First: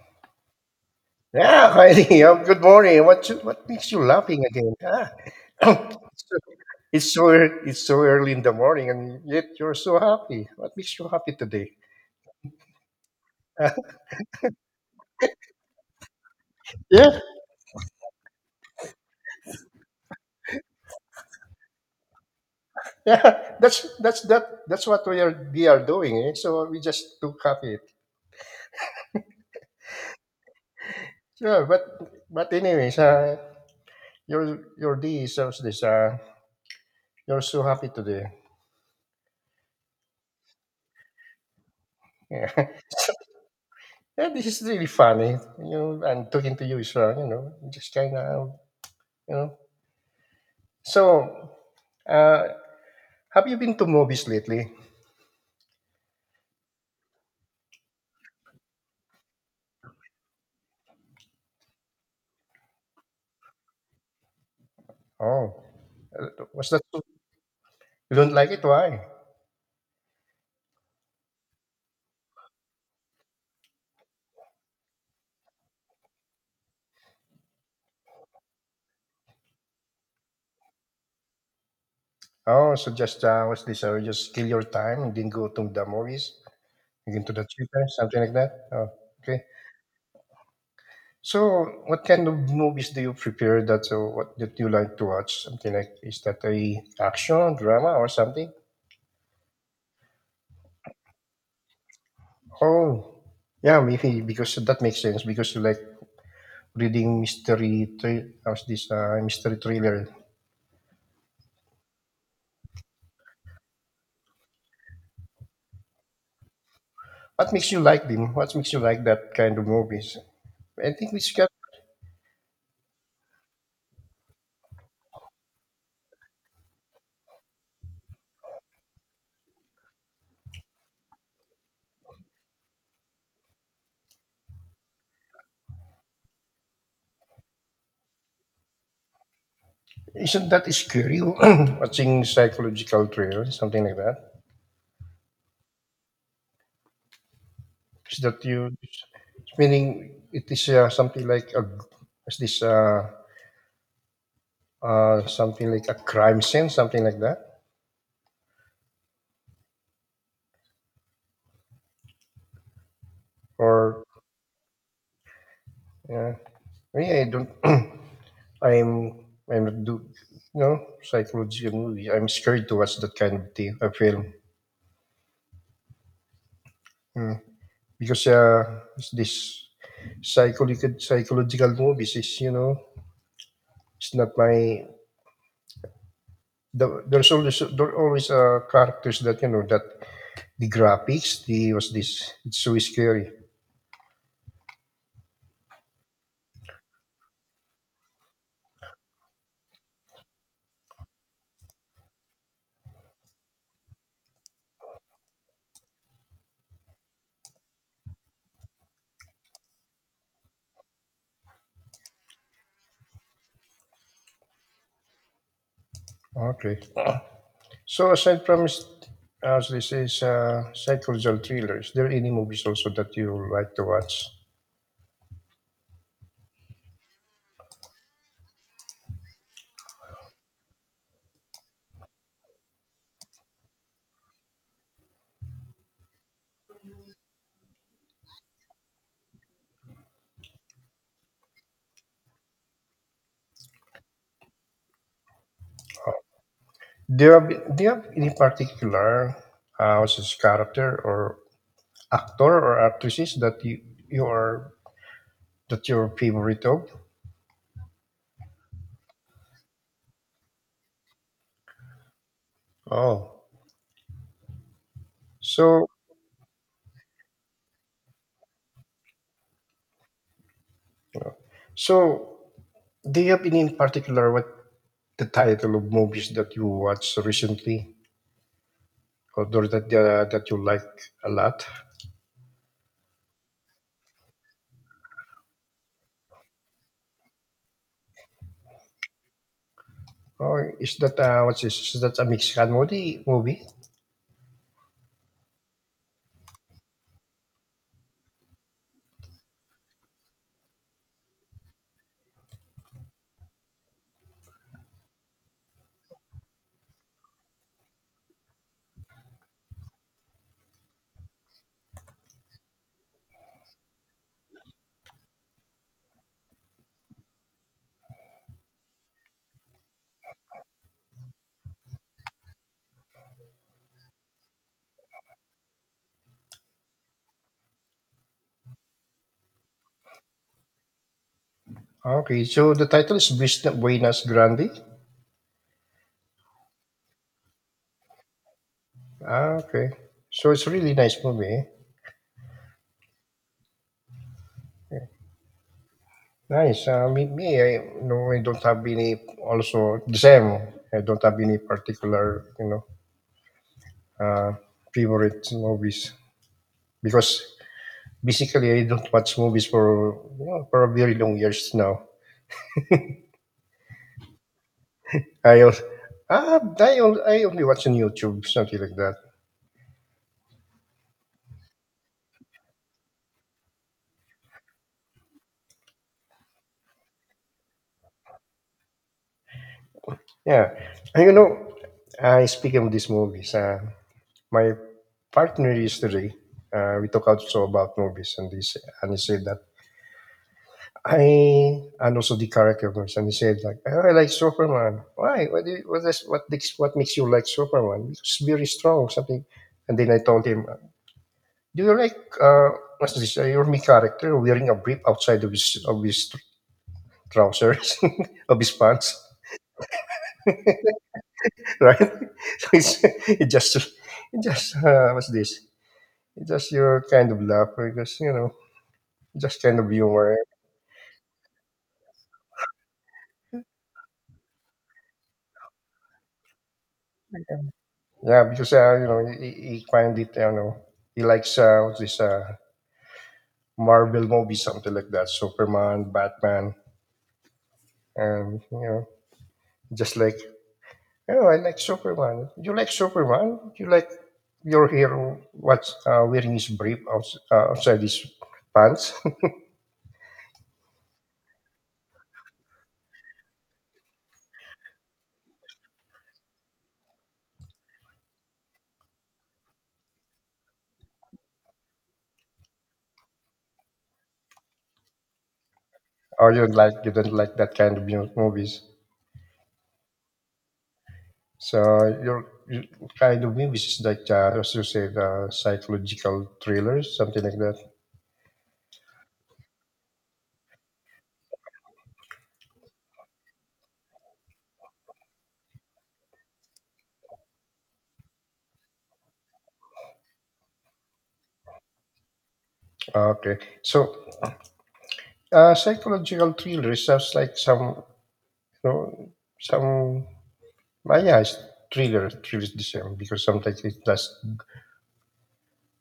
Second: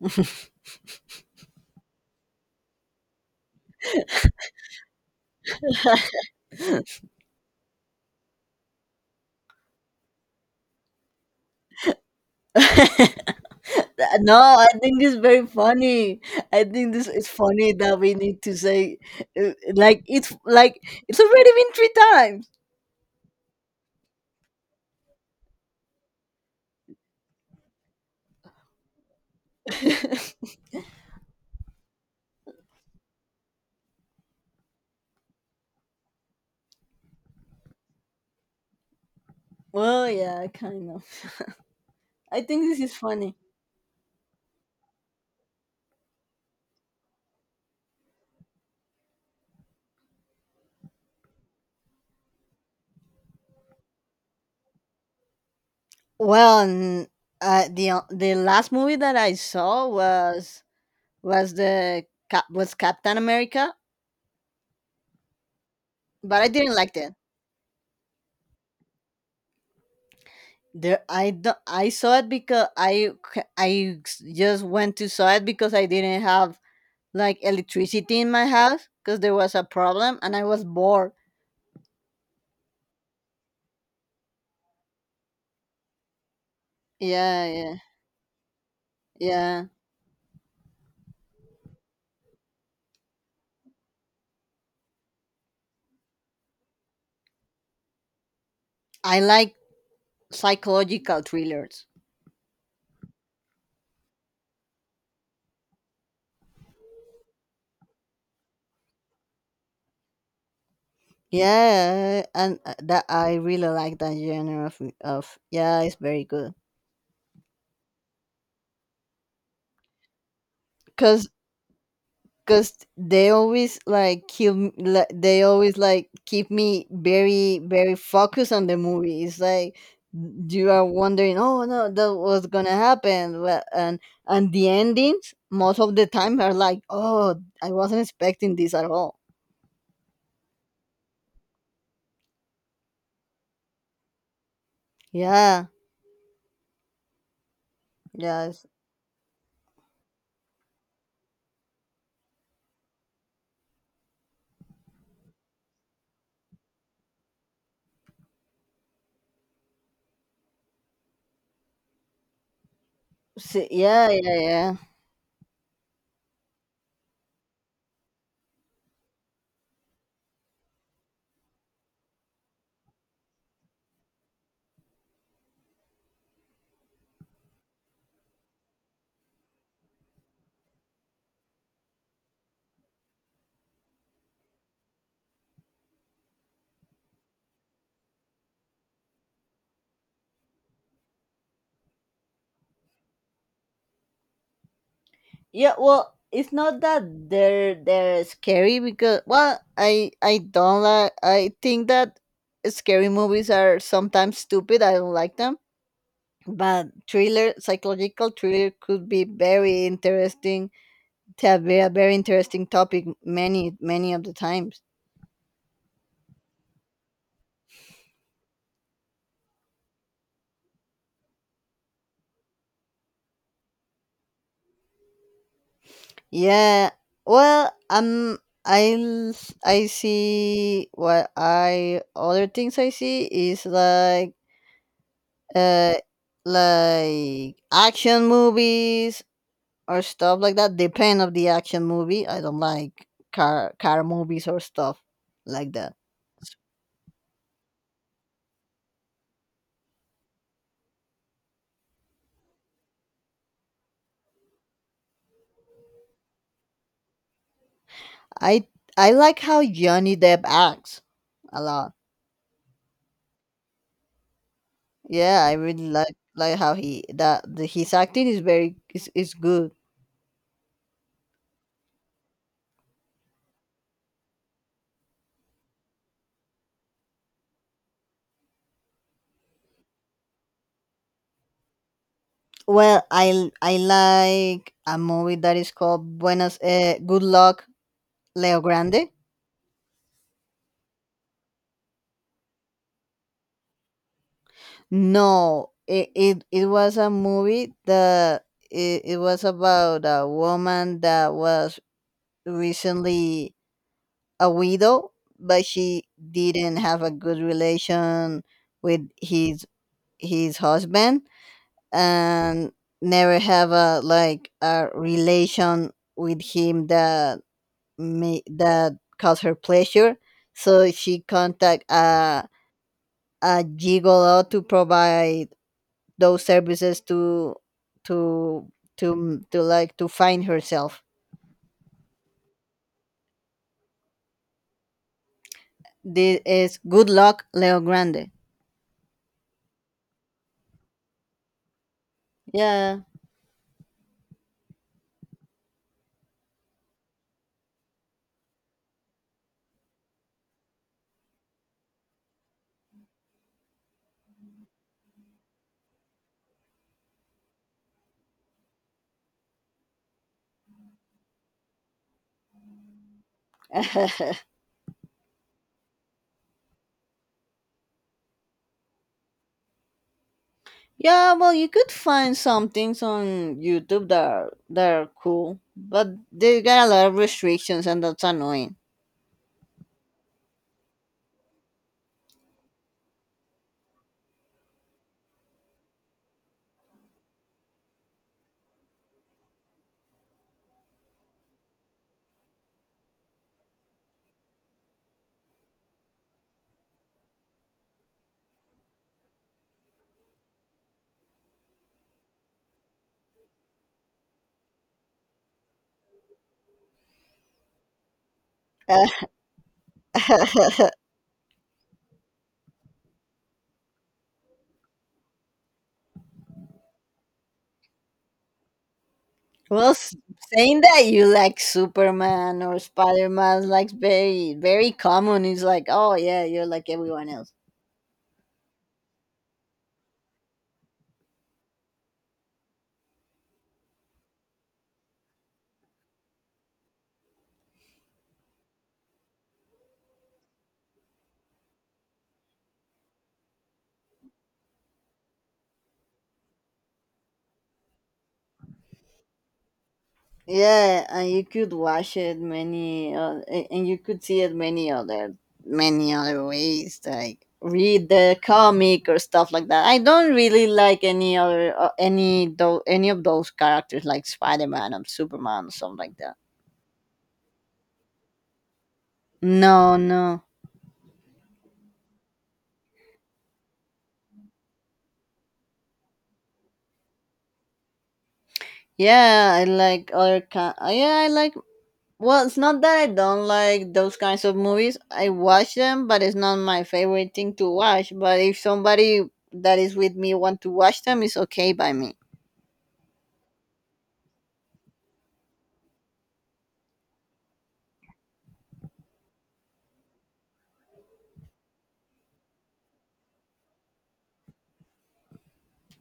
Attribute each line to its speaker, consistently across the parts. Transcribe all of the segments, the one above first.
Speaker 1: Yeah, Heidi. Good morning. What makes you laughing again? Ah. it's, so, it's so early in the morning, and yet you're so happy. What makes you happy today?
Speaker 2: No, I think it's very funny. I think this
Speaker 1: Yeah,
Speaker 2: is funny that we need to say, like it's already been three
Speaker 1: yeah. That's what we are doing. Eh? So we just took copy it.
Speaker 2: times.
Speaker 1: Sure, but anyways, your D is also this. You're so happy today.
Speaker 2: Well, yeah, kind of. I think
Speaker 1: Yeah.
Speaker 2: this is funny.
Speaker 1: Yeah, this is really funny. And talking to you is just kind of you know So, uh, have you been to movies lately?
Speaker 2: Well, the the last movie that I saw was Captain America,
Speaker 1: Oh, uh,
Speaker 2: but I
Speaker 1: was
Speaker 2: didn't
Speaker 1: that
Speaker 2: like
Speaker 1: so?
Speaker 2: it.
Speaker 1: You don't like it? Why?
Speaker 2: There, I saw it because I just went to saw it because I didn't have like electricity in my house because there was a problem and I was bored.
Speaker 1: Oh, so just what's this? Just kill your time and then go to the movies, again to the
Speaker 2: Yeah, yeah,
Speaker 1: theater, something like that. Oh, okay.
Speaker 2: yeah.
Speaker 1: So, what kind of movies do you prepare? That so what that you like to watch? Something like, is that a action drama or something?
Speaker 2: I like psychological thrillers.
Speaker 1: Oh, yeah, maybe because that makes sense because you like reading mystery. How's this? Mystery thriller.
Speaker 2: Yeah, and that I really like that genre of, yeah, it's very good.
Speaker 1: What makes you like them? What makes you like that kind of movies? I think
Speaker 2: Cause
Speaker 1: it's got,
Speaker 2: because they always like they always like keep me very, very focused on the movie. It's like you are wondering, oh no, that was gonna happen. Well, and the endings most of the time are like, oh, I wasn't expecting this at all.
Speaker 1: isn't that scary? Watching psychological thriller, something like that?
Speaker 2: Yeah,
Speaker 1: Is that
Speaker 2: yeah,
Speaker 1: you, meaning it is something like a, is this something like a crime scene, something like that?
Speaker 2: see,
Speaker 1: Or,
Speaker 2: yeah, yeah, yeah.
Speaker 1: yeah, me, I don't, I'm, I'm not do, psychological movie. I'm scared to watch that kind of thing, a film. Hmm. Because this psychological movies is it's not my the, there's always characters that that the graphics the was this it's so scary.
Speaker 2: Yeah, well, it's not that they're scary, because well, I don't like, I think that scary movies are sometimes stupid. I don't like them. But thriller, psychological thriller could be very interesting. To have be a very interesting topic many of the times.
Speaker 1: Okay, so aside from as this is psychological thrillers, there are any movies also that you like to watch?
Speaker 2: Yeah. Well, I l- I see what I other things I see is uh, like action movies or stuff like that. Depend of the action movie. I don't like car movies or stuff like that.
Speaker 1: do you have do you have any particular what's this character or actor or actresses that you are, that your favorite of?
Speaker 2: I I like how Johnny Depp acts a lot.
Speaker 1: Oh.
Speaker 2: Yeah, I
Speaker 1: So,
Speaker 2: really like how his acting is good.
Speaker 1: so, do you have any in particular what the title of movies that you watched recently, or those that that you like a lot?
Speaker 2: Well, I like a movie that is called Buenas Good Luck Leo Grande.
Speaker 1: Or is that what's this? Is that a Mexican movie? Movie?
Speaker 2: No, it was a movie that it was about a woman that was recently a widow, but she didn't have a good relation with his husband and never have a like a relation with him that that caused her pleasure. So she contact a gigolo to provide those services to to find herself.
Speaker 1: Okay, so the title is Vista Buenas Grande.
Speaker 2: This is Good Luck, Leo Grande.
Speaker 1: Ah, okay. So it's a really nice movie. Eh?
Speaker 2: Yeah.
Speaker 1: Nice. Me, I no, I don't have any. Also, the same. I don't have any particular, uh, favorite movies, because basically I don't watch movies for for a very long years now. I al- ah I, al- I only watch on YouTube, something like that.
Speaker 2: Yeah, well, you could find some things on YouTube that are cool, but they got a lot of restrictions, and that's annoying.
Speaker 1: Yeah, and I speaking of these movies. My partner yesterday, we talked also about movies, and and he said that I, and also the character of movies, and he said like, "Oh, I like Superman. Why? What do you, what is, what makes you like Superman? It's very strong, something." And then I told him, do you like what's this? Your main character wearing a brief outside of his trousers, of his pants, right? so it's it just it just what's this? It just your kind of laugh because you know just kind of
Speaker 2: Well,
Speaker 1: humor.
Speaker 2: saying that you like Superman or Spider Man, like very, very common. It's like, oh yeah, you're like everyone else.
Speaker 1: Yeah, because he find it. You know he likes what's this? Marvel movie, something like that. Superman, Batman, and just like, oh, I like Superman. You like Superman? You like your hero? What's wearing his brief outside his pants?
Speaker 2: Yeah, and you could watch it and you could see it many other ways, like read the comic or stuff like that. I don't really like any other, any though, any of those characters like Spider Man and Superman or something like that.
Speaker 1: Or you don't like that kind of movies?
Speaker 2: No, no.
Speaker 1: So your kind of movies is like as you said, psychological thrillers, something like that.
Speaker 2: Yeah, I like other kind. Yeah, I like well, it's not that I don't like those kinds of movies. I watch them, but it's not my favorite thing to watch. But if somebody that is with me want to watch them, it's okay by me.
Speaker 1: Okay, so psychological thriller sounds like some, you know, some. Yeah, it's thriller. Thriller is the same because sometimes it does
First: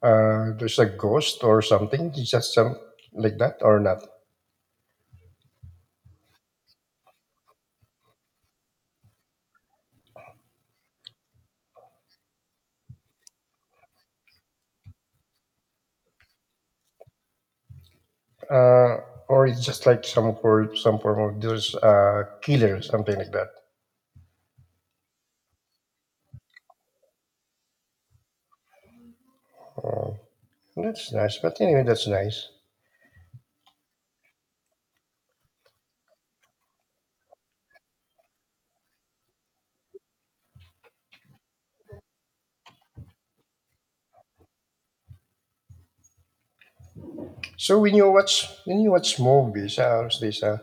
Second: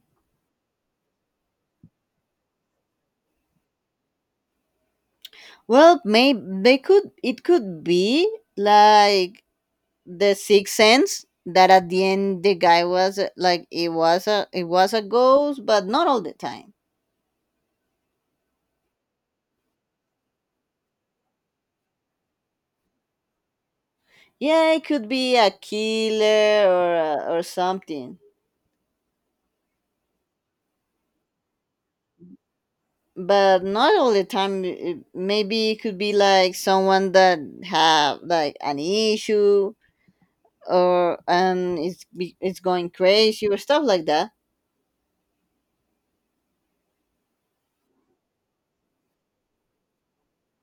Speaker 1: there's a ghost or something, it's just some like that, or not.
Speaker 2: Well, maybe they could. It could be like the Sixth Sense that at the end the guy was like it was a ghost, but not all the time.
Speaker 1: uh, or it's just like some for some form of there's a killer, something like that.
Speaker 2: Yeah, it could be a killer or something.
Speaker 1: Oh, that's nice, but anyway, that's nice.
Speaker 2: But not all the time, maybe it could be like someone that have like an issue or and it's it's going crazy or stuff like that.
Speaker 1: So when you watch movies, how's this, uh,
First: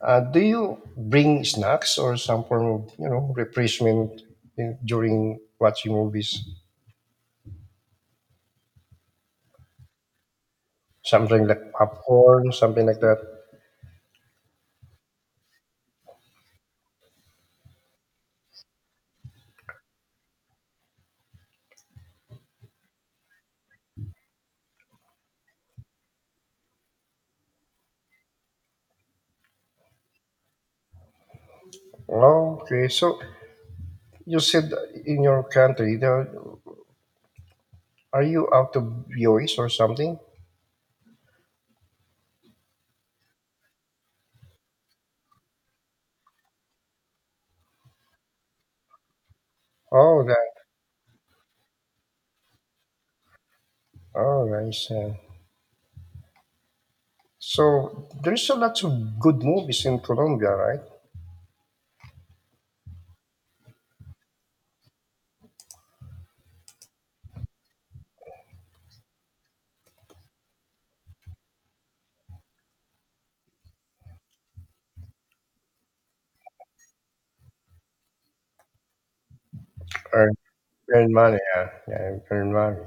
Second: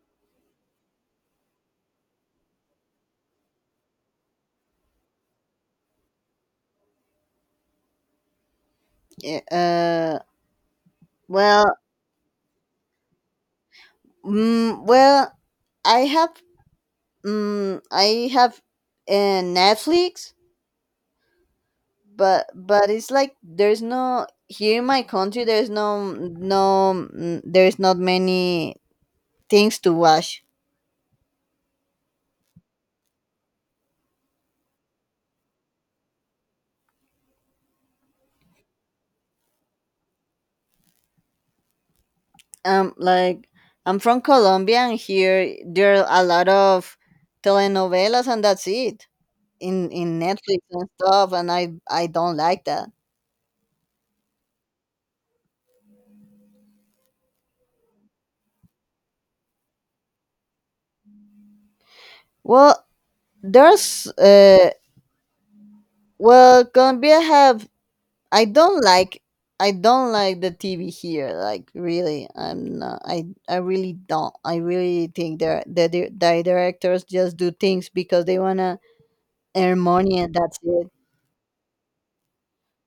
Speaker 1: uh, do you bring snacks or some form of refreshment in, during watching movies,
Speaker 2: Yeah,
Speaker 1: something
Speaker 2: well,
Speaker 1: like popcorn, something like that?
Speaker 2: well, i have I have Netflix, but it's like there's no here in my country, there's no no mm, there's not many things to watch.
Speaker 1: Okay, so you said in your country there. Are you out of US or something?
Speaker 2: Like, I'm from Colombia and here there are a lot of telenovelas and that's it, in
Speaker 1: Oh, that.
Speaker 2: Netflix and stuff, and I don't like that.
Speaker 1: Oh, nice. Yeah. So there's a lot of good movies in Colombia, right?
Speaker 2: Well, there's well Colombia have I don't like I don't like the TV here. Like, really, I'm not, I really don't, I really think that the directors just do things because they wanna earn money and
Speaker 1: Earn,
Speaker 2: that's it.
Speaker 1: earn money, yeah, yeah, earn money.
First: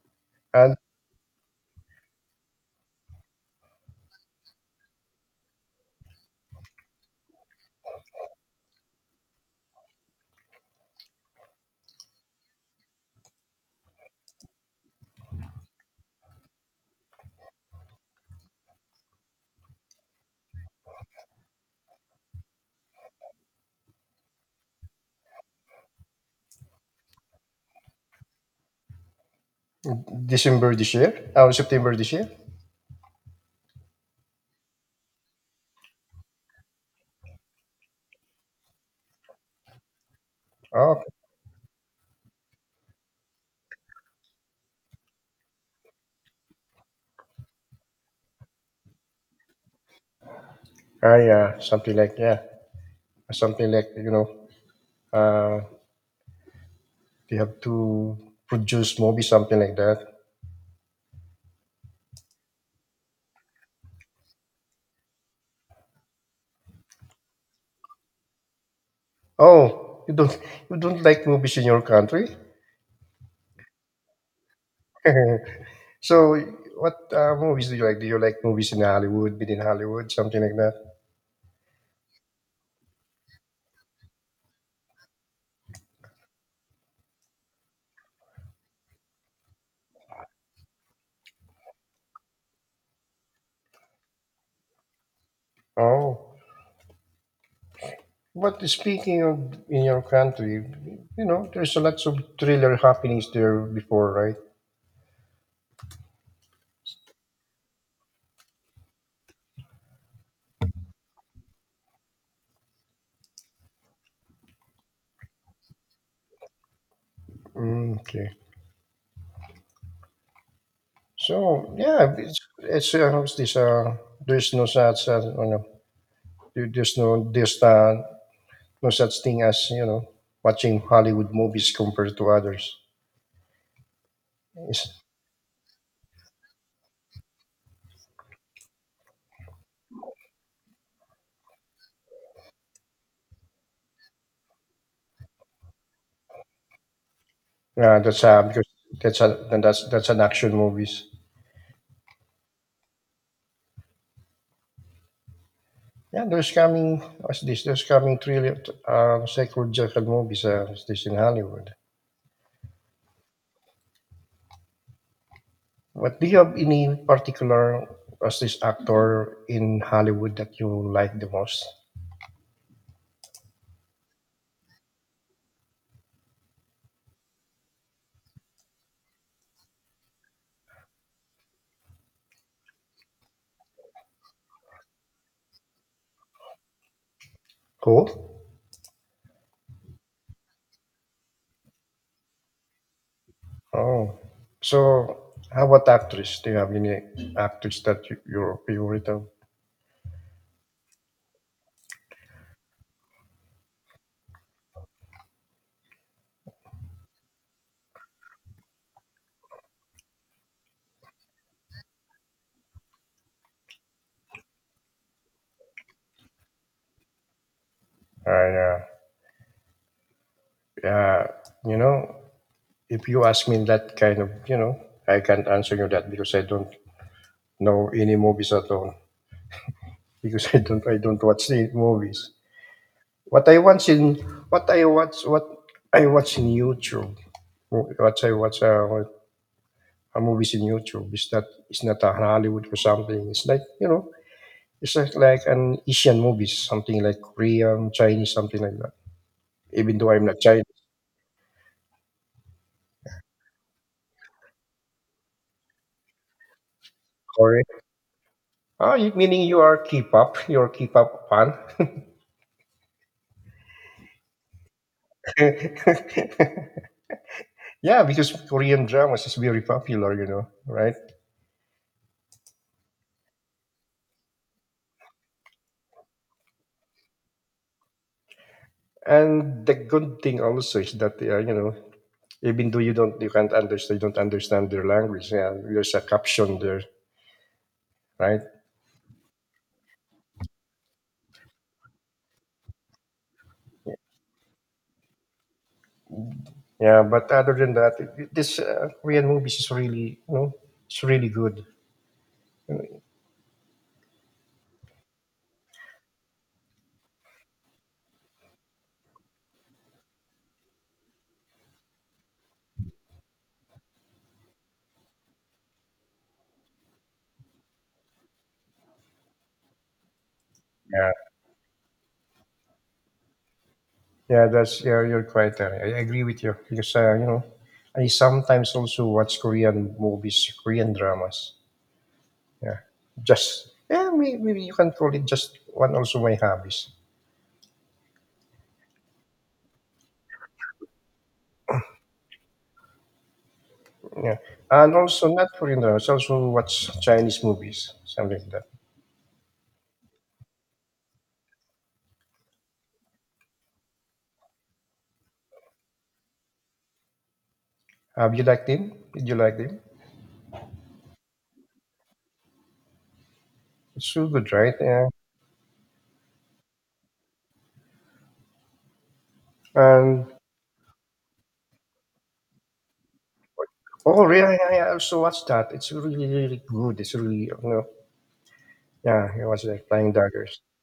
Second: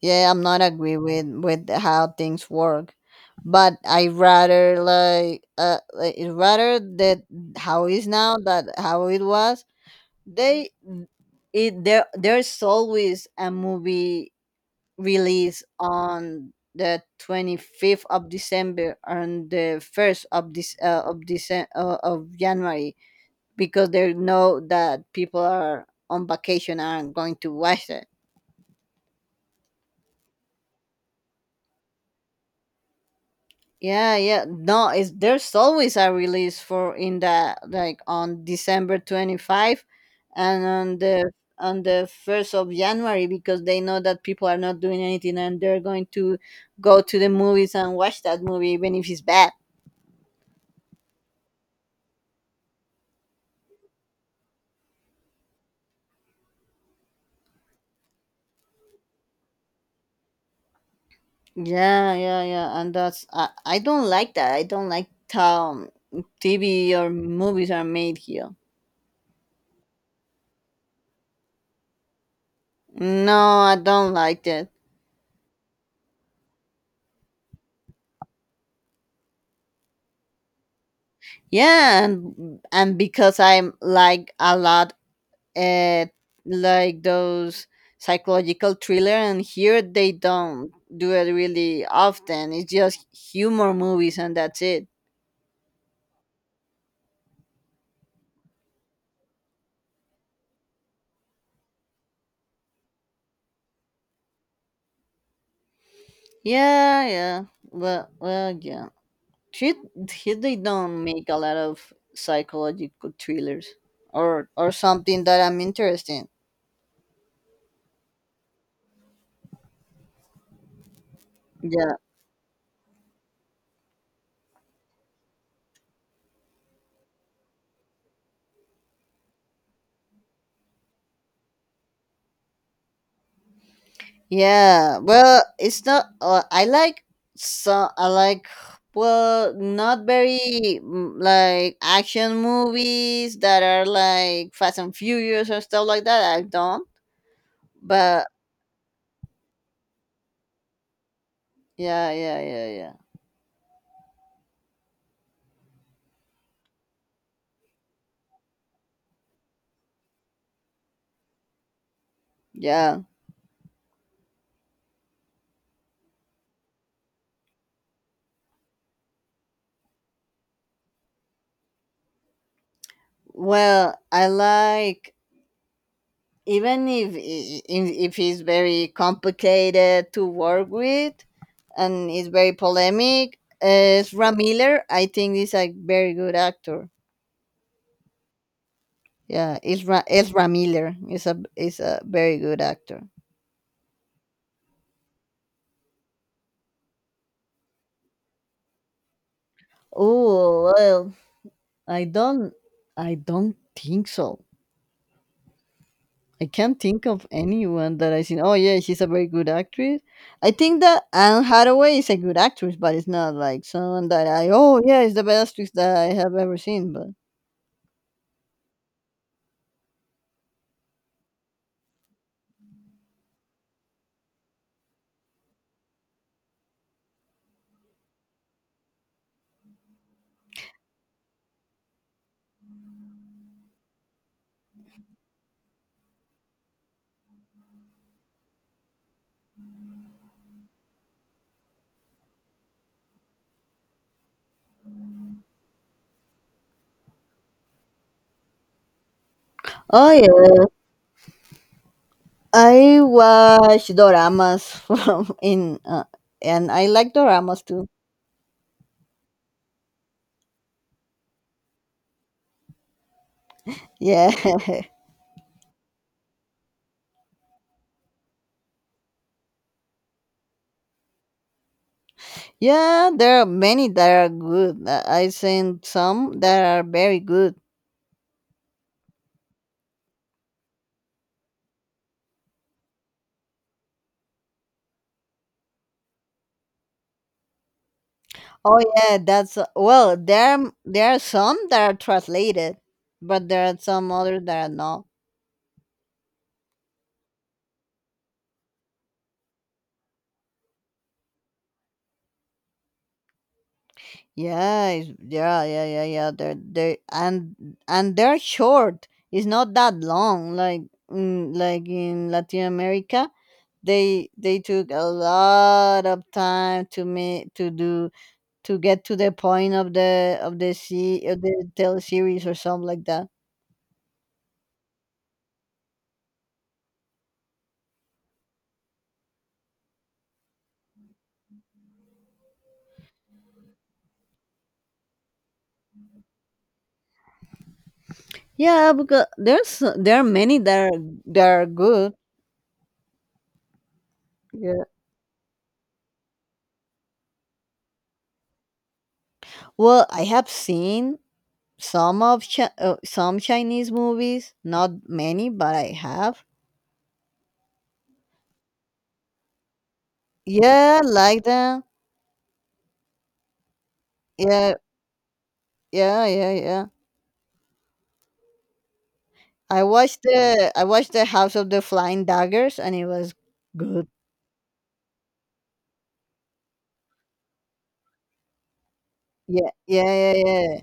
Speaker 2: Yeah, I'm not
Speaker 1: And
Speaker 2: agree with how things work, but I rather it rather that how is now that how it was. They it there There's always a movie release on the 25th of December and the first of this of December of January, because they know that people are on vacation and going to watch it.
Speaker 1: December this year, oh, September this year.
Speaker 2: Yeah, yeah. No, it's there's always a release for in the, like on December 25th and on
Speaker 1: Oh,
Speaker 2: the 1st of January because they know that people are not doing anything and they're going to go to the movies and watch that movie even if it's bad.
Speaker 1: ah, yeah, something like, yeah, something like uh, they have to produce movies, something like that.
Speaker 2: Yeah, yeah, yeah. And I don't like that. I don't like how TV or movies are made here.
Speaker 1: Oh, you don't like movies in your country?
Speaker 2: No, I don't like that.
Speaker 1: So, what movies do you like? Do you like movies in Hollywood, within Hollywood, something like that?
Speaker 2: Yeah, and because I like a lot at like those psychological thriller, and here they don't do it really often. It's just humor movies and that's it.
Speaker 1: Oh, but speaking of in your country, there's a lots of thriller happenings there before, right?
Speaker 2: Yeah, yeah, well, yeah, here, here they don't make a lot of psychological thrillers or something that I'm interested in,
Speaker 1: Mm, okay. So
Speaker 2: yeah.
Speaker 1: yeah, it's how's this, there's no such you know, there- there's no such thing as watching Hollywood movies compared to others. It's,
Speaker 2: Yeah, well, it's not. I like, so I like well, not very, like action movies that are like Fast and Furious or stuff like that. I don't.
Speaker 1: that's
Speaker 2: But
Speaker 1: because that's a then that's an action movies.
Speaker 2: yeah, yeah, yeah, yeah,
Speaker 1: Yeah, there's coming what's this? There's coming thriller, psychological movies. What's this in Hollywood?
Speaker 2: yeah.
Speaker 1: What do you have any particular what's this actor in Hollywood that you like the most?
Speaker 2: Well, I like, even if I- I- if it's very complicated to work with, and it's very polemic. Ram Miller, I think, is a very good actor.
Speaker 1: Who?
Speaker 2: Yeah, Ezra Miller is a very good actor.
Speaker 1: Oh, so how about actress? Do you have any actress that you're favorite of?
Speaker 2: Oh well, I don't I don't think so. I can't think of anyone that I seen. Oh yeah, she's a very good actress. I think that Anne Hathaway is a good actress, but it's not like someone that I, oh yeah, it's the best actress that I have ever seen. But
Speaker 1: Yeah, yeah. You know, if you ask me that kind of, I can't answer you that because I don't know any movies at all, because I don't watch the movies. What I watch in what I watch in YouTube. What I watch what- movies in YouTube is not, it's not a Hollywood or something. It's like, like an Asian movies, something like Korean, Chinese, something like that. Even though
Speaker 2: oh
Speaker 1: I'm not Chinese,
Speaker 2: yeah, I watch doramas from in and I like doramas
Speaker 1: Korean.
Speaker 2: too.
Speaker 1: Ah, meaning you are K-pop, you're a K-pop fan.
Speaker 2: Yeah.
Speaker 1: Yeah, because Korean dramas is very popular, right?
Speaker 2: Yeah, there are many that are good. I seen some that are very good.
Speaker 1: And the good thing also is that even though you can't understand, you don't understand their language, yeah, there's a caption there, right?
Speaker 2: Oh yeah, that's well, there are some that are translated, but there are some others that are not.
Speaker 1: Yeah, but other than that, this Korean movies is really, it's really good.
Speaker 2: Yeah, yeah, yeah, yeah, yeah. They're they and they're short. It's not that long. Like, like in Latin America, they took a lot of time to me to get to the point of the
Speaker 1: Yeah,
Speaker 2: sea of the tele series or something like that.
Speaker 1: yeah. That's, yeah, you're quite right. I agree with you because I sometimes also watch Korean movies, Korean dramas, yeah. Just yeah, maybe you can call it just one, also my hobbies.
Speaker 2: Yeah, because there are many that are good.
Speaker 1: Yeah,
Speaker 2: Yeah.
Speaker 1: and also not Korean dramas, also watch Chinese movies, something like that.
Speaker 2: Well, I have seen some of some Chinese movies, not many, but I have.
Speaker 1: Have you liked them? Did you like them?
Speaker 2: Yeah, like that.
Speaker 1: It's so good, right?
Speaker 2: Yeah,
Speaker 1: Yeah.
Speaker 2: yeah, yeah, yeah. I watched
Speaker 1: And
Speaker 2: the I watched the House of the Flying Daggers, and it was good.
Speaker 1: Oh, really? Yeah, yeah, I also watched that. It's really, really good. It's really, you know, yeah, it was
Speaker 2: Yeah,
Speaker 1: like Flying
Speaker 2: yeah, yeah,
Speaker 1: Daggers.
Speaker 2: yeah.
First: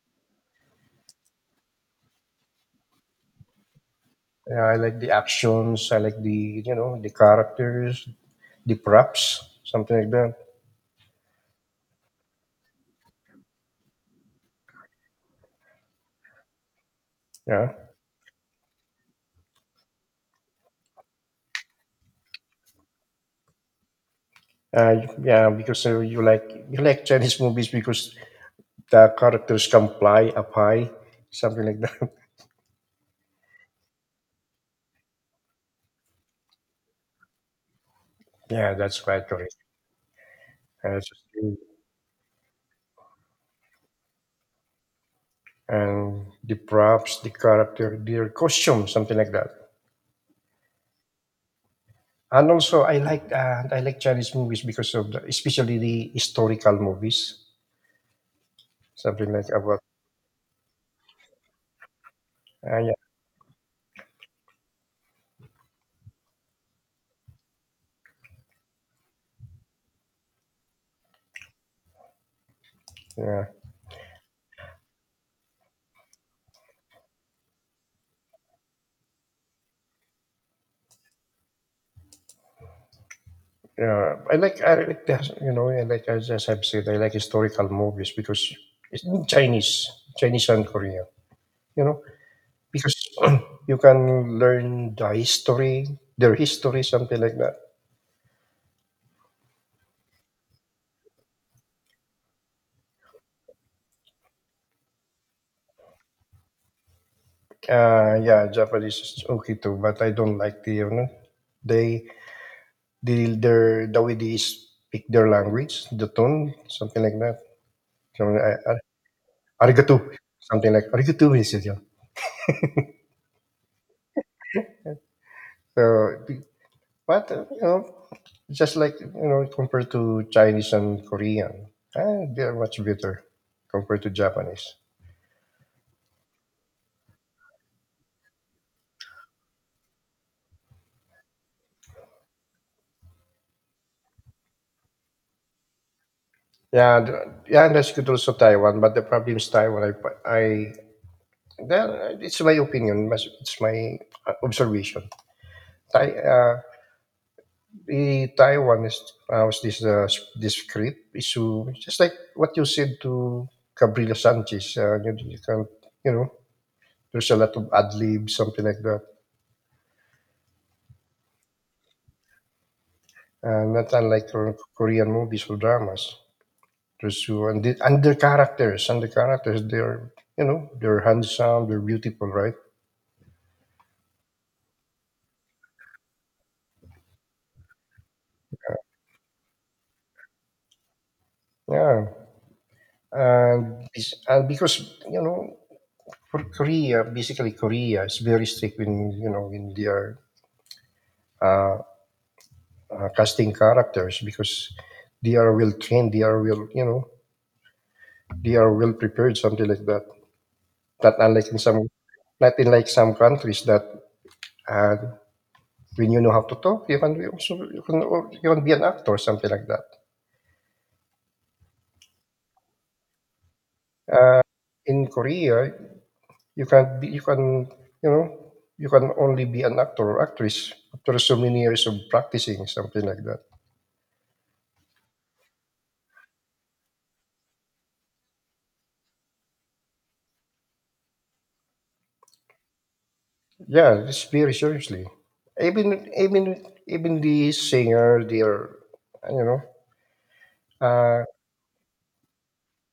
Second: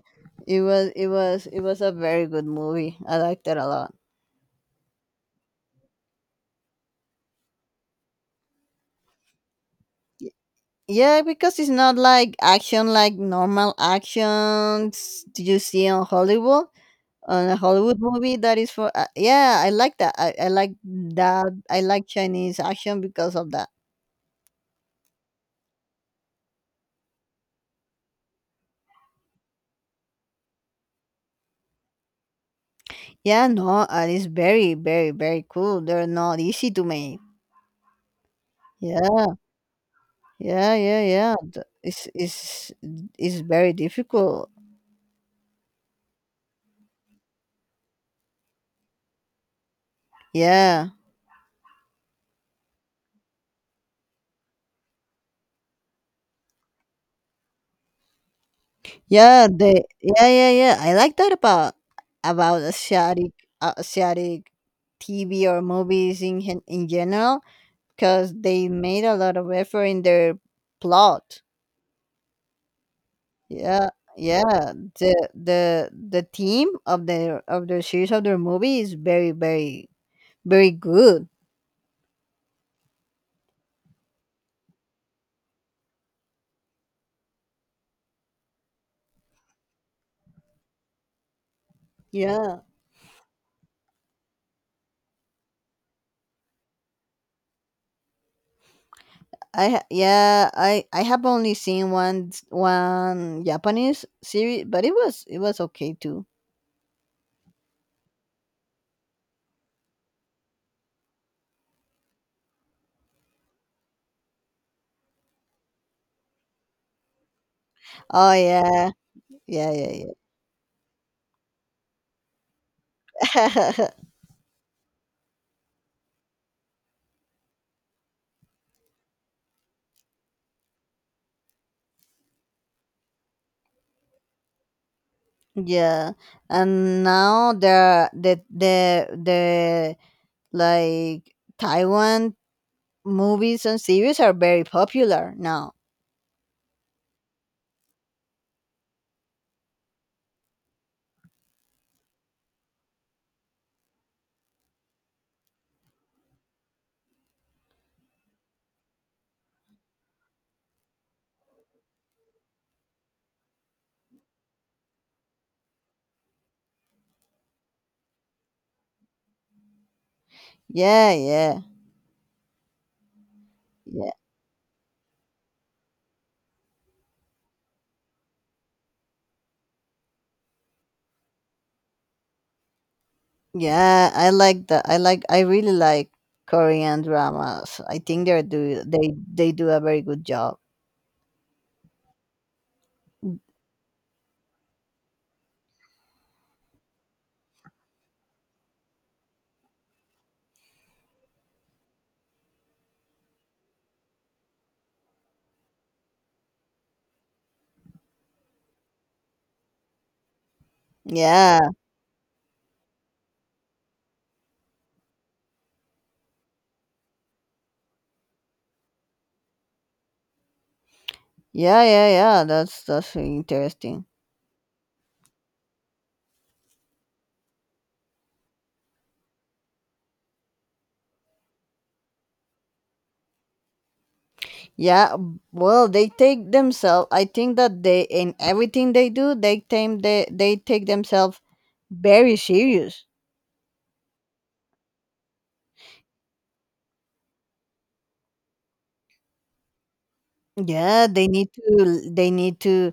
Speaker 2: It was a very good movie. I liked it a lot.
Speaker 1: Yeah, I like the actions. I like the characters, the props, something like that.
Speaker 2: Yeah, because it's not like action like normal actions you see on Hollywood on a
Speaker 1: Yeah.
Speaker 2: Hollywood movie that is for yeah, I like that. I like that. I like Chinese action because of that.
Speaker 1: Uh, yeah, because you like Chinese movies because the characters can fly up high, something like that.
Speaker 2: Yeah, no, it's very, very, very cool. They're not easy to make.
Speaker 1: Yeah, that's quite
Speaker 2: Yeah,
Speaker 1: correct.
Speaker 2: yeah,
Speaker 1: Uh,
Speaker 2: yeah,
Speaker 1: it's
Speaker 2: yeah.
Speaker 1: just-
Speaker 2: It's very difficult.
Speaker 1: and the props, the character, their costume, something like that.
Speaker 2: Yeah.
Speaker 1: And also, I like I like Chinese movies because of the, especially the historical movies, something
Speaker 2: Yeah,
Speaker 1: like about.
Speaker 2: they yeah, yeah, yeah. I like that about
Speaker 1: Yeah,
Speaker 2: Asiatic TV or movies in in general, because they made a lot of effort in their plot.
Speaker 1: yeah,
Speaker 2: Yeah, yeah. The theme of their series, of their movie, is very, very, very good.
Speaker 1: yeah. I like that, you know, I just have said, I like historical movies because it's in Chinese, Chinese and Korean, you know,
Speaker 2: Yeah.
Speaker 1: because you can learn the history, their history, something like that.
Speaker 2: Yeah, I have only seen one Japanese series, but it was okay too.
Speaker 1: Yeah, Japanese is okay too, but I don't like the they the way they speak their language, the tone, something like that. So,
Speaker 2: Oh yeah, yeah, yeah,
Speaker 1: arigato,
Speaker 2: yeah.
Speaker 1: something like arigato, he said. Yeah. So, but just like, compared to Chinese and Korean, they are much better compared to Japanese.
Speaker 2: Yeah, and now the like Taiwan movies and series are very popular now.
Speaker 1: Yeah, yeah, and that's good also Taiwan, but the problem is Taiwan. It's my opinion, it's my observation. Tai, uh, The Taiwan is was this this script? Issue, just like what you said to Cabrillo Sanchez. You can, you know, there's a lot of ad lib, something like that.
Speaker 2: Yeah, yeah,
Speaker 1: Not
Speaker 2: yeah,
Speaker 1: unlike Korean movies or dramas. There's you and, and their characters, and the characters, they're they're handsome, they're beautiful, right?
Speaker 2: yeah, I really like Korean dramas. I think they do a very good job.
Speaker 1: Yeah, and and because you know, for Korea, basically Korea is very strict when when they are. Uh, Casting characters because they are well trained, they are well, they are well prepared, something like that. Not unlike in
Speaker 2: Yeah,
Speaker 1: some, Not in like some countries that uh, when you know how to talk, you can be also you can al- you can be an actor, something like that.
Speaker 2: yeah, yeah, yeah, that's really interesting.
Speaker 1: In Korea, you can be, you can you know you can only be an actor or actress after so many years of practicing, something like that.
Speaker 2: Yeah, well, they take themselves. I think that they, in everything they do, they take themselves very serious.
Speaker 1: Yeah, it's very seriously. Even the singer, they are you know.
Speaker 2: Yeah,
Speaker 1: Uh,
Speaker 2: they need to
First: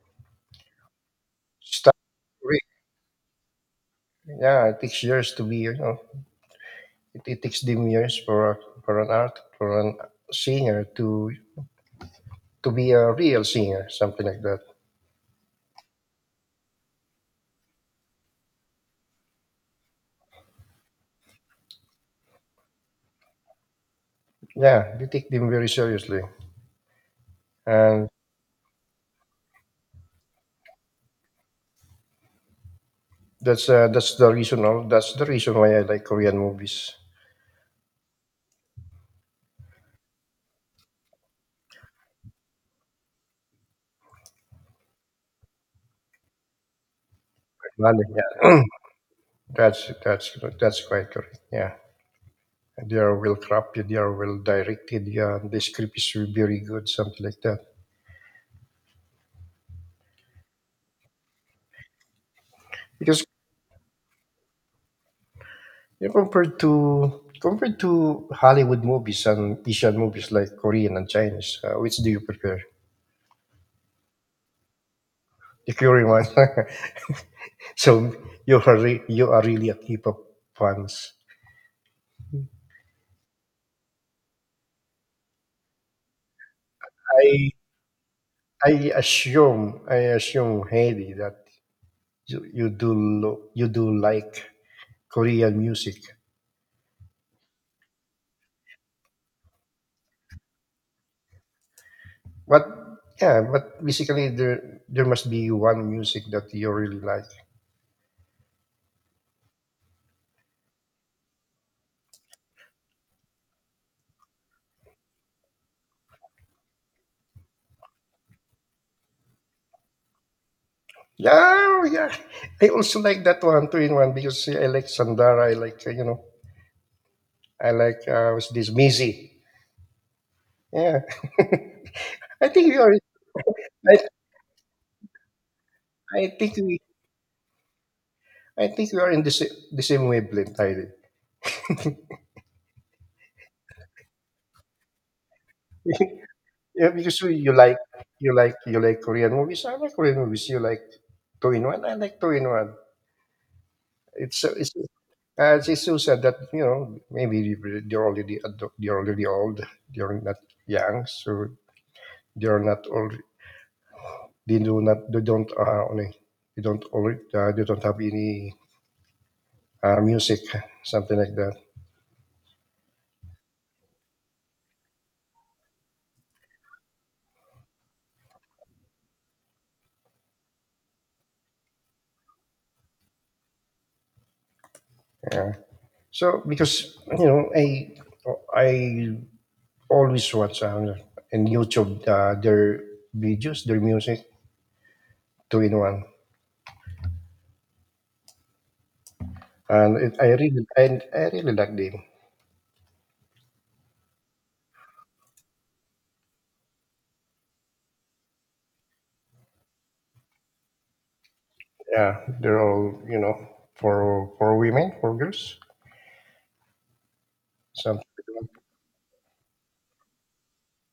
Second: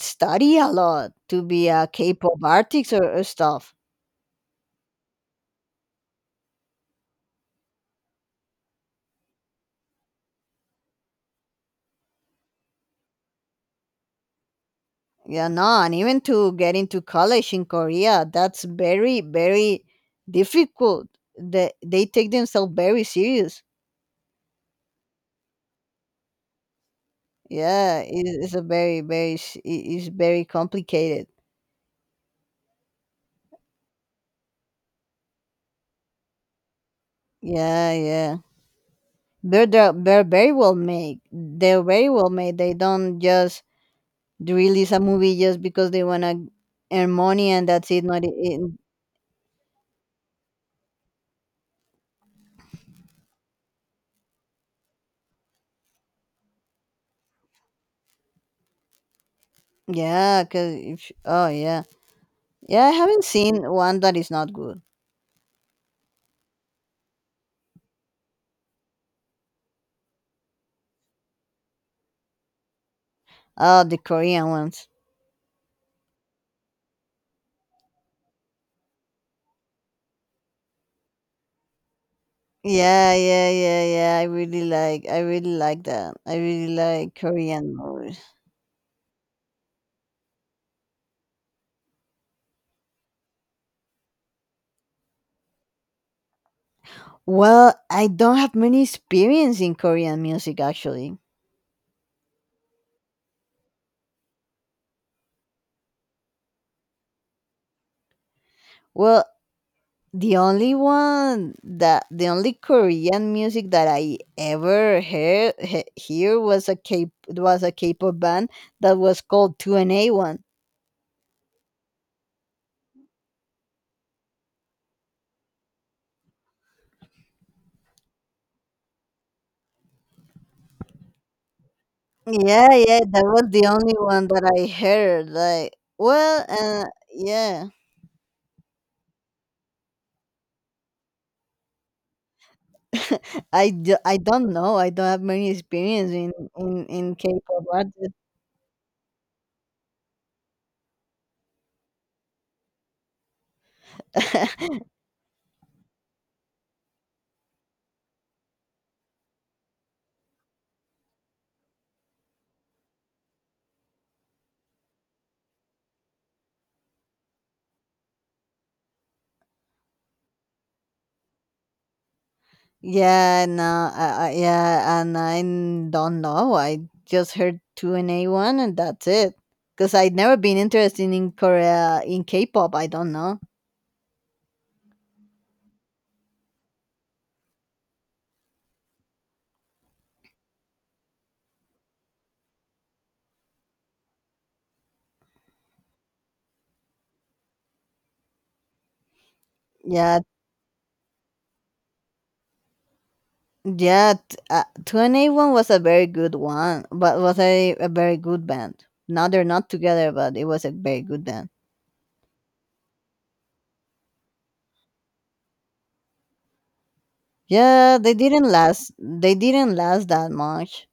Speaker 2: study a lot to be a
Speaker 1: Start
Speaker 2: K-pop
Speaker 1: week.
Speaker 2: artist, or, stuff.
Speaker 1: Yeah, it takes years to be, it takes them years for a, for an art for an singer to be a real singer, something like that.
Speaker 2: Yeah, no, and even to get into college in Korea, that's very, very difficult. They take themselves very serious.
Speaker 1: Yeah, they take them very seriously,
Speaker 2: Yeah,
Speaker 1: and
Speaker 2: it's a very, very, s- it- it's very complicated.
Speaker 1: that's the reason. All That's the reason why I like Korean movies.
Speaker 2: Yeah, yeah. They're very well made. They're very well made. They don't just release a movie just because they wanna earn money and that's it.
Speaker 1: Money,
Speaker 2: Not it,
Speaker 1: yeah.
Speaker 2: it-
Speaker 1: That's quite correct. Yeah, they are well crafted, they are well directed. Yeah, the script is very good, something like that.
Speaker 2: Yeah, cause if oh yeah, yeah, I
Speaker 1: Because
Speaker 2: haven't seen one that is not good.
Speaker 1: Yeah, compared to Hollywood movies and Asian movies like Korean and Chinese, which do you prefer?
Speaker 2: Oh, the Korean ones.
Speaker 1: The Korean one. So you are really a K-pop fans.
Speaker 2: Yeah, yeah, yeah, yeah. I really like that. I really like
Speaker 1: I
Speaker 2: Korean movies.
Speaker 1: I assume Haley that you do like Korean music,
Speaker 2: Well, I don't have many experience in Korean music, actually.
Speaker 1: but yeah, but basically there must be one music that you really like.
Speaker 2: Well, The only one that the only Korean music that I ever hear was a K-pop band that was called 2NA1.
Speaker 1: Yeah, yeah. I also like that one two in one because I like Sandara. I like was this Maisie. Yeah, I think
Speaker 2: Yeah,
Speaker 1: we are.
Speaker 2: yeah, that was the only
Speaker 1: I,
Speaker 2: one that I heard. Like,
Speaker 1: I
Speaker 2: well,
Speaker 1: think we.
Speaker 2: yeah.
Speaker 1: I think we are in the same wavelength, Tyler.
Speaker 2: I don't know. I don't have many experience in in
Speaker 1: Yeah,
Speaker 2: in
Speaker 1: because you you
Speaker 2: K-pop
Speaker 1: like
Speaker 2: artists.
Speaker 1: you like you like Korean movies. I like Korean movies. You like two in one. I like two in one. It's so- it's it's so sad that maybe they're already old. They're not young, so they're not all. They do not. They don't. They don't. They don't have any music, something like that.
Speaker 2: Yeah, no, yeah, and don't know. I just heard 2NE1, and that's it. Cause I'd never been interested in K-pop. I don't know.
Speaker 1: Yeah. So because I always watch in YouTube their videos, their music, two in one, and it,
Speaker 2: Yeah,
Speaker 1: I really and I really like them.
Speaker 2: yeah, 2NE1 was a very good one, but was a very good band. Now they're not together, but it was a very good band.
Speaker 1: Yeah, they're all for women, for girls,
Speaker 2: Yeah, they
Speaker 1: something.
Speaker 2: didn't last. They didn't last that much.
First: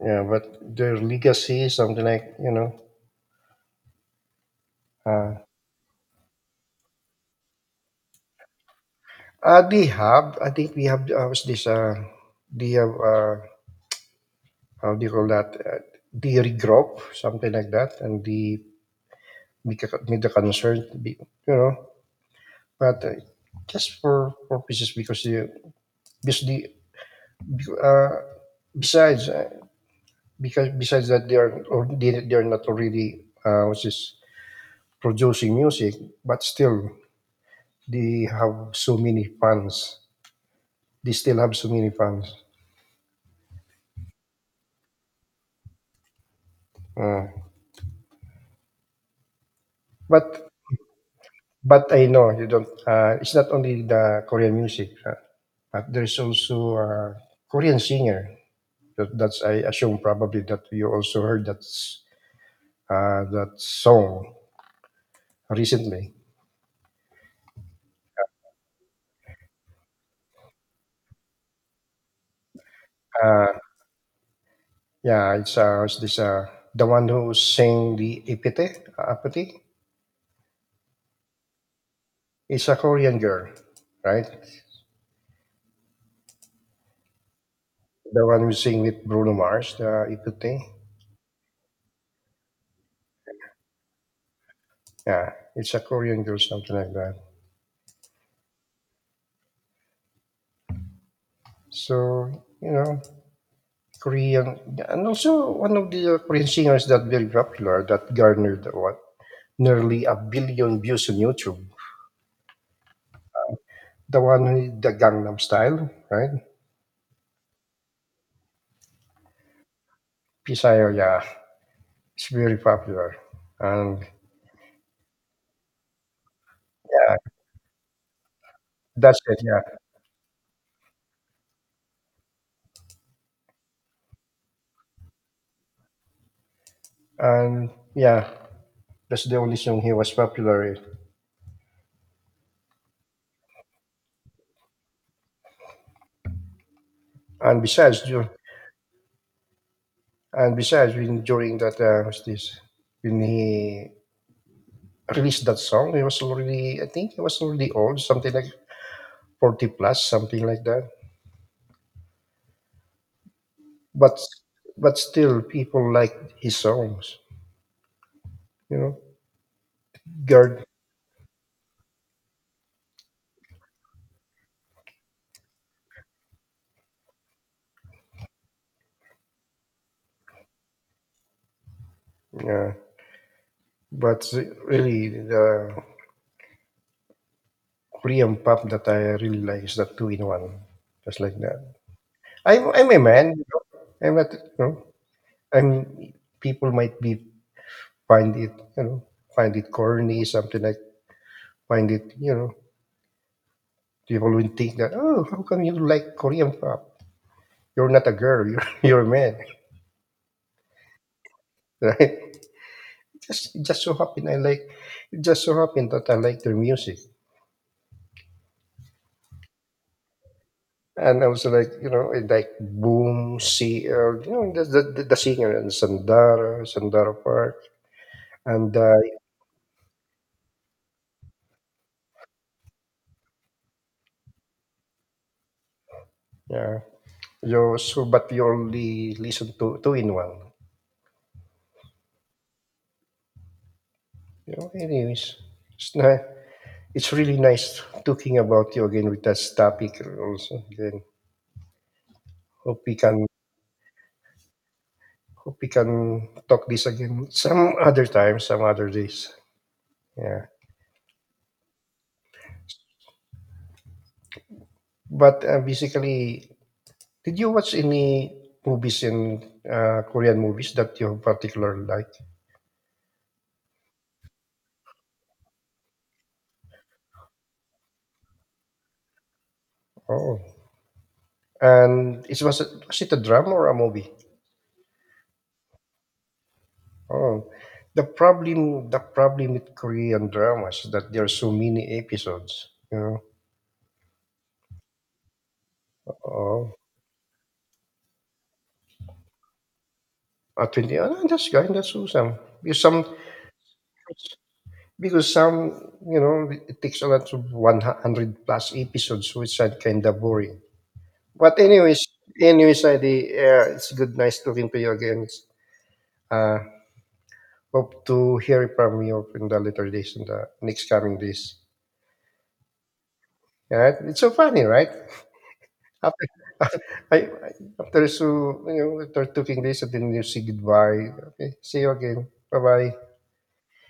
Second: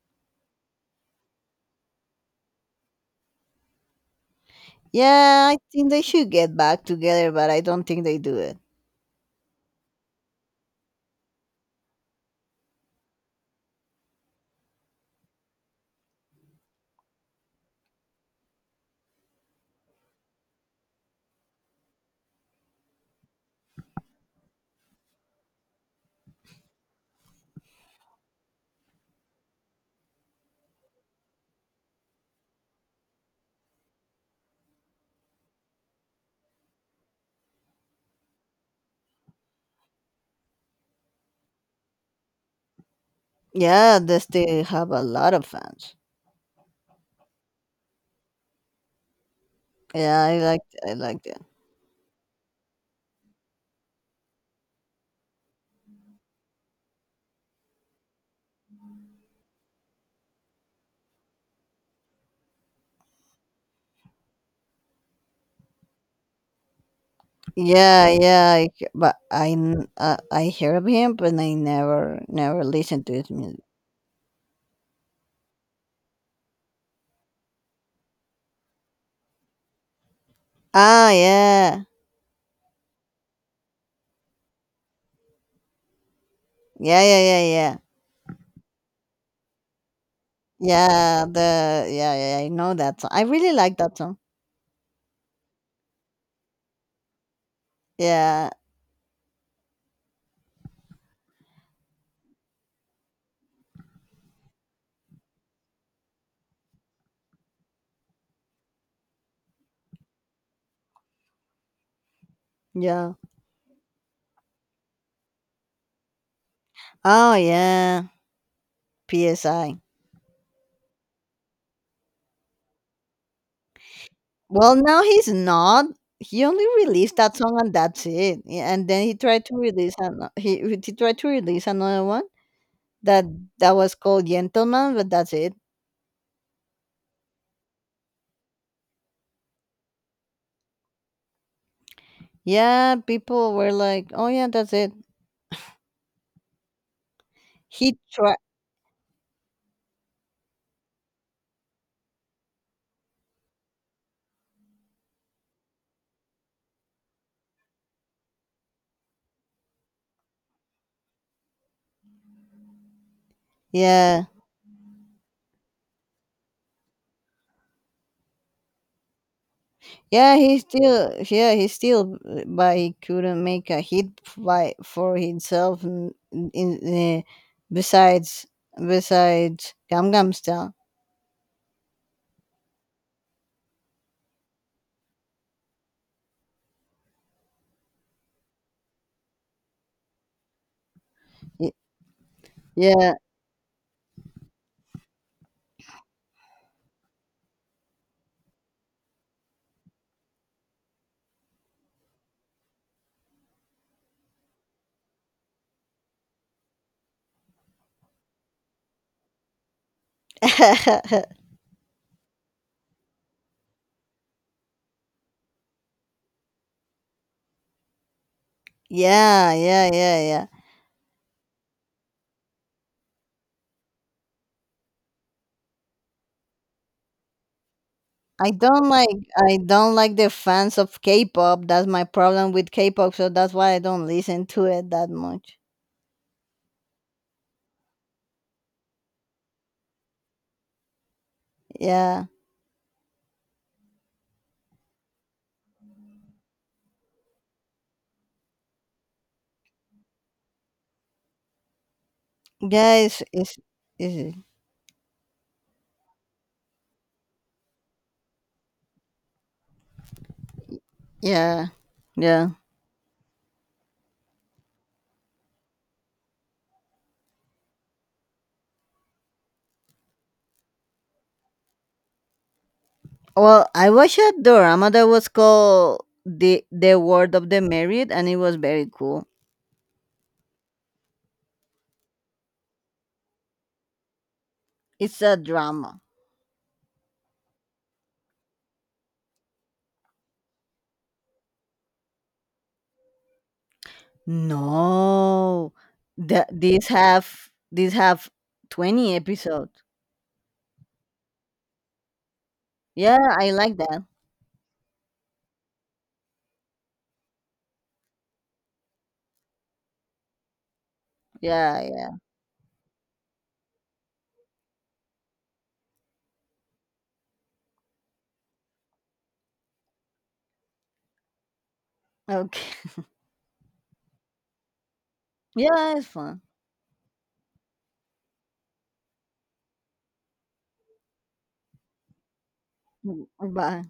Speaker 1: Yeah, but their legacy, something like. Uh,
Speaker 2: Yeah, I think they should get back together, but I don't think they do it.
Speaker 1: they have. I think we have. Was this? They have. How do you call that? The regroup, something like that, and the made a concern, be, you know. But just for purposes because the uh, besides because besides that they are or they are not already what's this producing music, but still they have so many fans. They still have so many fans.
Speaker 2: Yeah, they still have a lot of fans.
Speaker 1: Uh,
Speaker 2: Yeah, I
Speaker 1: but
Speaker 2: liked I liked it.
Speaker 1: but I know you don't. It's not only the Korean music, but there's also a Korean singer. That's I assume probably that you also heard that song recently.
Speaker 2: Yeah, yeah, but I hear of him, but I never listened to his
Speaker 1: Uh,
Speaker 2: music.
Speaker 1: yeah, it's this the one who sang the Epite, Apathy.
Speaker 2: Ah, yeah,
Speaker 1: It's a Korean girl, right?
Speaker 2: yeah, yeah, yeah, yeah,
Speaker 1: The one who sang with Bruno Mars, the Epite.
Speaker 2: yeah. The yeah, yeah, I know that song. I really like that song.
Speaker 1: Yeah, it's a Korean girl, something like that.
Speaker 2: Yeah,
Speaker 1: So you know, Korean, and also one of the Korean singers that very popular that garnered what nearly a billion views on YouTube.
Speaker 2: yeah.
Speaker 1: The one with the Gangnam Style, right?
Speaker 2: Oh yeah, Psy.
Speaker 1: Pisayo, yeah. It's very popular. And
Speaker 2: Well, now he's not. He only
Speaker 1: yeah,
Speaker 2: released that song and that's it. Yeah, and then he
Speaker 1: that's it.
Speaker 2: tried to
Speaker 1: Yeah.
Speaker 2: release he tried to release another one that that was called Gentleman, but that's it.
Speaker 1: And yeah, that's the only song he was popular in.
Speaker 2: Yeah, people were like, "Oh yeah, that's it."
Speaker 1: And
Speaker 2: He
Speaker 1: besides, dur-
Speaker 2: tried.
Speaker 1: and besides, when during that, what's this? When he released that song, he was already, I think he was already old, something like 40 plus, something like that. But,
Speaker 2: Yeah,
Speaker 1: but still, people like his songs, you know,
Speaker 2: yeah,
Speaker 1: Guard.
Speaker 2: yeah, but he couldn't make a hit by for himself. In, uh, besides, Gangnam Style.
Speaker 1: Yeah. But really, the Korean pop that I really like is that two in one, just like that.
Speaker 2: Y-
Speaker 1: I'm a
Speaker 2: Yeah.
Speaker 1: man. You know? I'm not. I'm. People might be find it. Find it corny. Something like find it. People will think that. Oh, how come you like Korean pop? You're not a girl. You're you're a man, right? Just it just so happened I like. It just so happened that I like their music.
Speaker 2: Yeah, yeah, yeah, yeah.
Speaker 1: And I was like, I like Boom, CL, the singer and Sandara, Sandara Park,
Speaker 2: I
Speaker 1: and
Speaker 2: don't like, I don't like the fans of K-pop. That's my problem with K-pop. So that's why I don't listen to it that much.
Speaker 1: Yeah. You so but you only listen to in one.
Speaker 2: Yeah,
Speaker 1: Anyways, it's nice. It's really nice talking about you again with this topic also again. Hope we
Speaker 2: yeah,
Speaker 1: can
Speaker 2: it's
Speaker 1: hope we can talk this again some other time, some other days. Yeah.
Speaker 2: yeah, yeah.
Speaker 1: But basically, did you watch any movies in Korean movies that you particularly like?
Speaker 2: Well, I watched a drama that was called the Word of the Married, and it was very cool.
Speaker 1: Oh, and was it a drama or a movie?
Speaker 2: It's a drama.
Speaker 1: Oh, the problem with Korean dramas is that there are so many episodes. You know,
Speaker 2: No, the,
Speaker 1: oh,
Speaker 2: these have these have 20 episodes.
Speaker 1: at 20, oh, that's good, that's awesome. Because some,
Speaker 2: Yeah, I like that.
Speaker 1: it takes a lot of 100 plus episodes, which are kind of boring. But
Speaker 2: Yeah,
Speaker 1: anyways,
Speaker 2: yeah.
Speaker 1: Heidi, it's good, nice talking to you again. Uh, Hope to hear from you in the later days, in the next coming days.
Speaker 2: Okay.
Speaker 1: Yeah, it's so funny, right?
Speaker 2: Yeah, it's
Speaker 1: After
Speaker 2: fun.
Speaker 1: I after so, after taking this, and then you say goodbye, "Okay, see you again. Bye-bye."
Speaker 2: Mm, bye.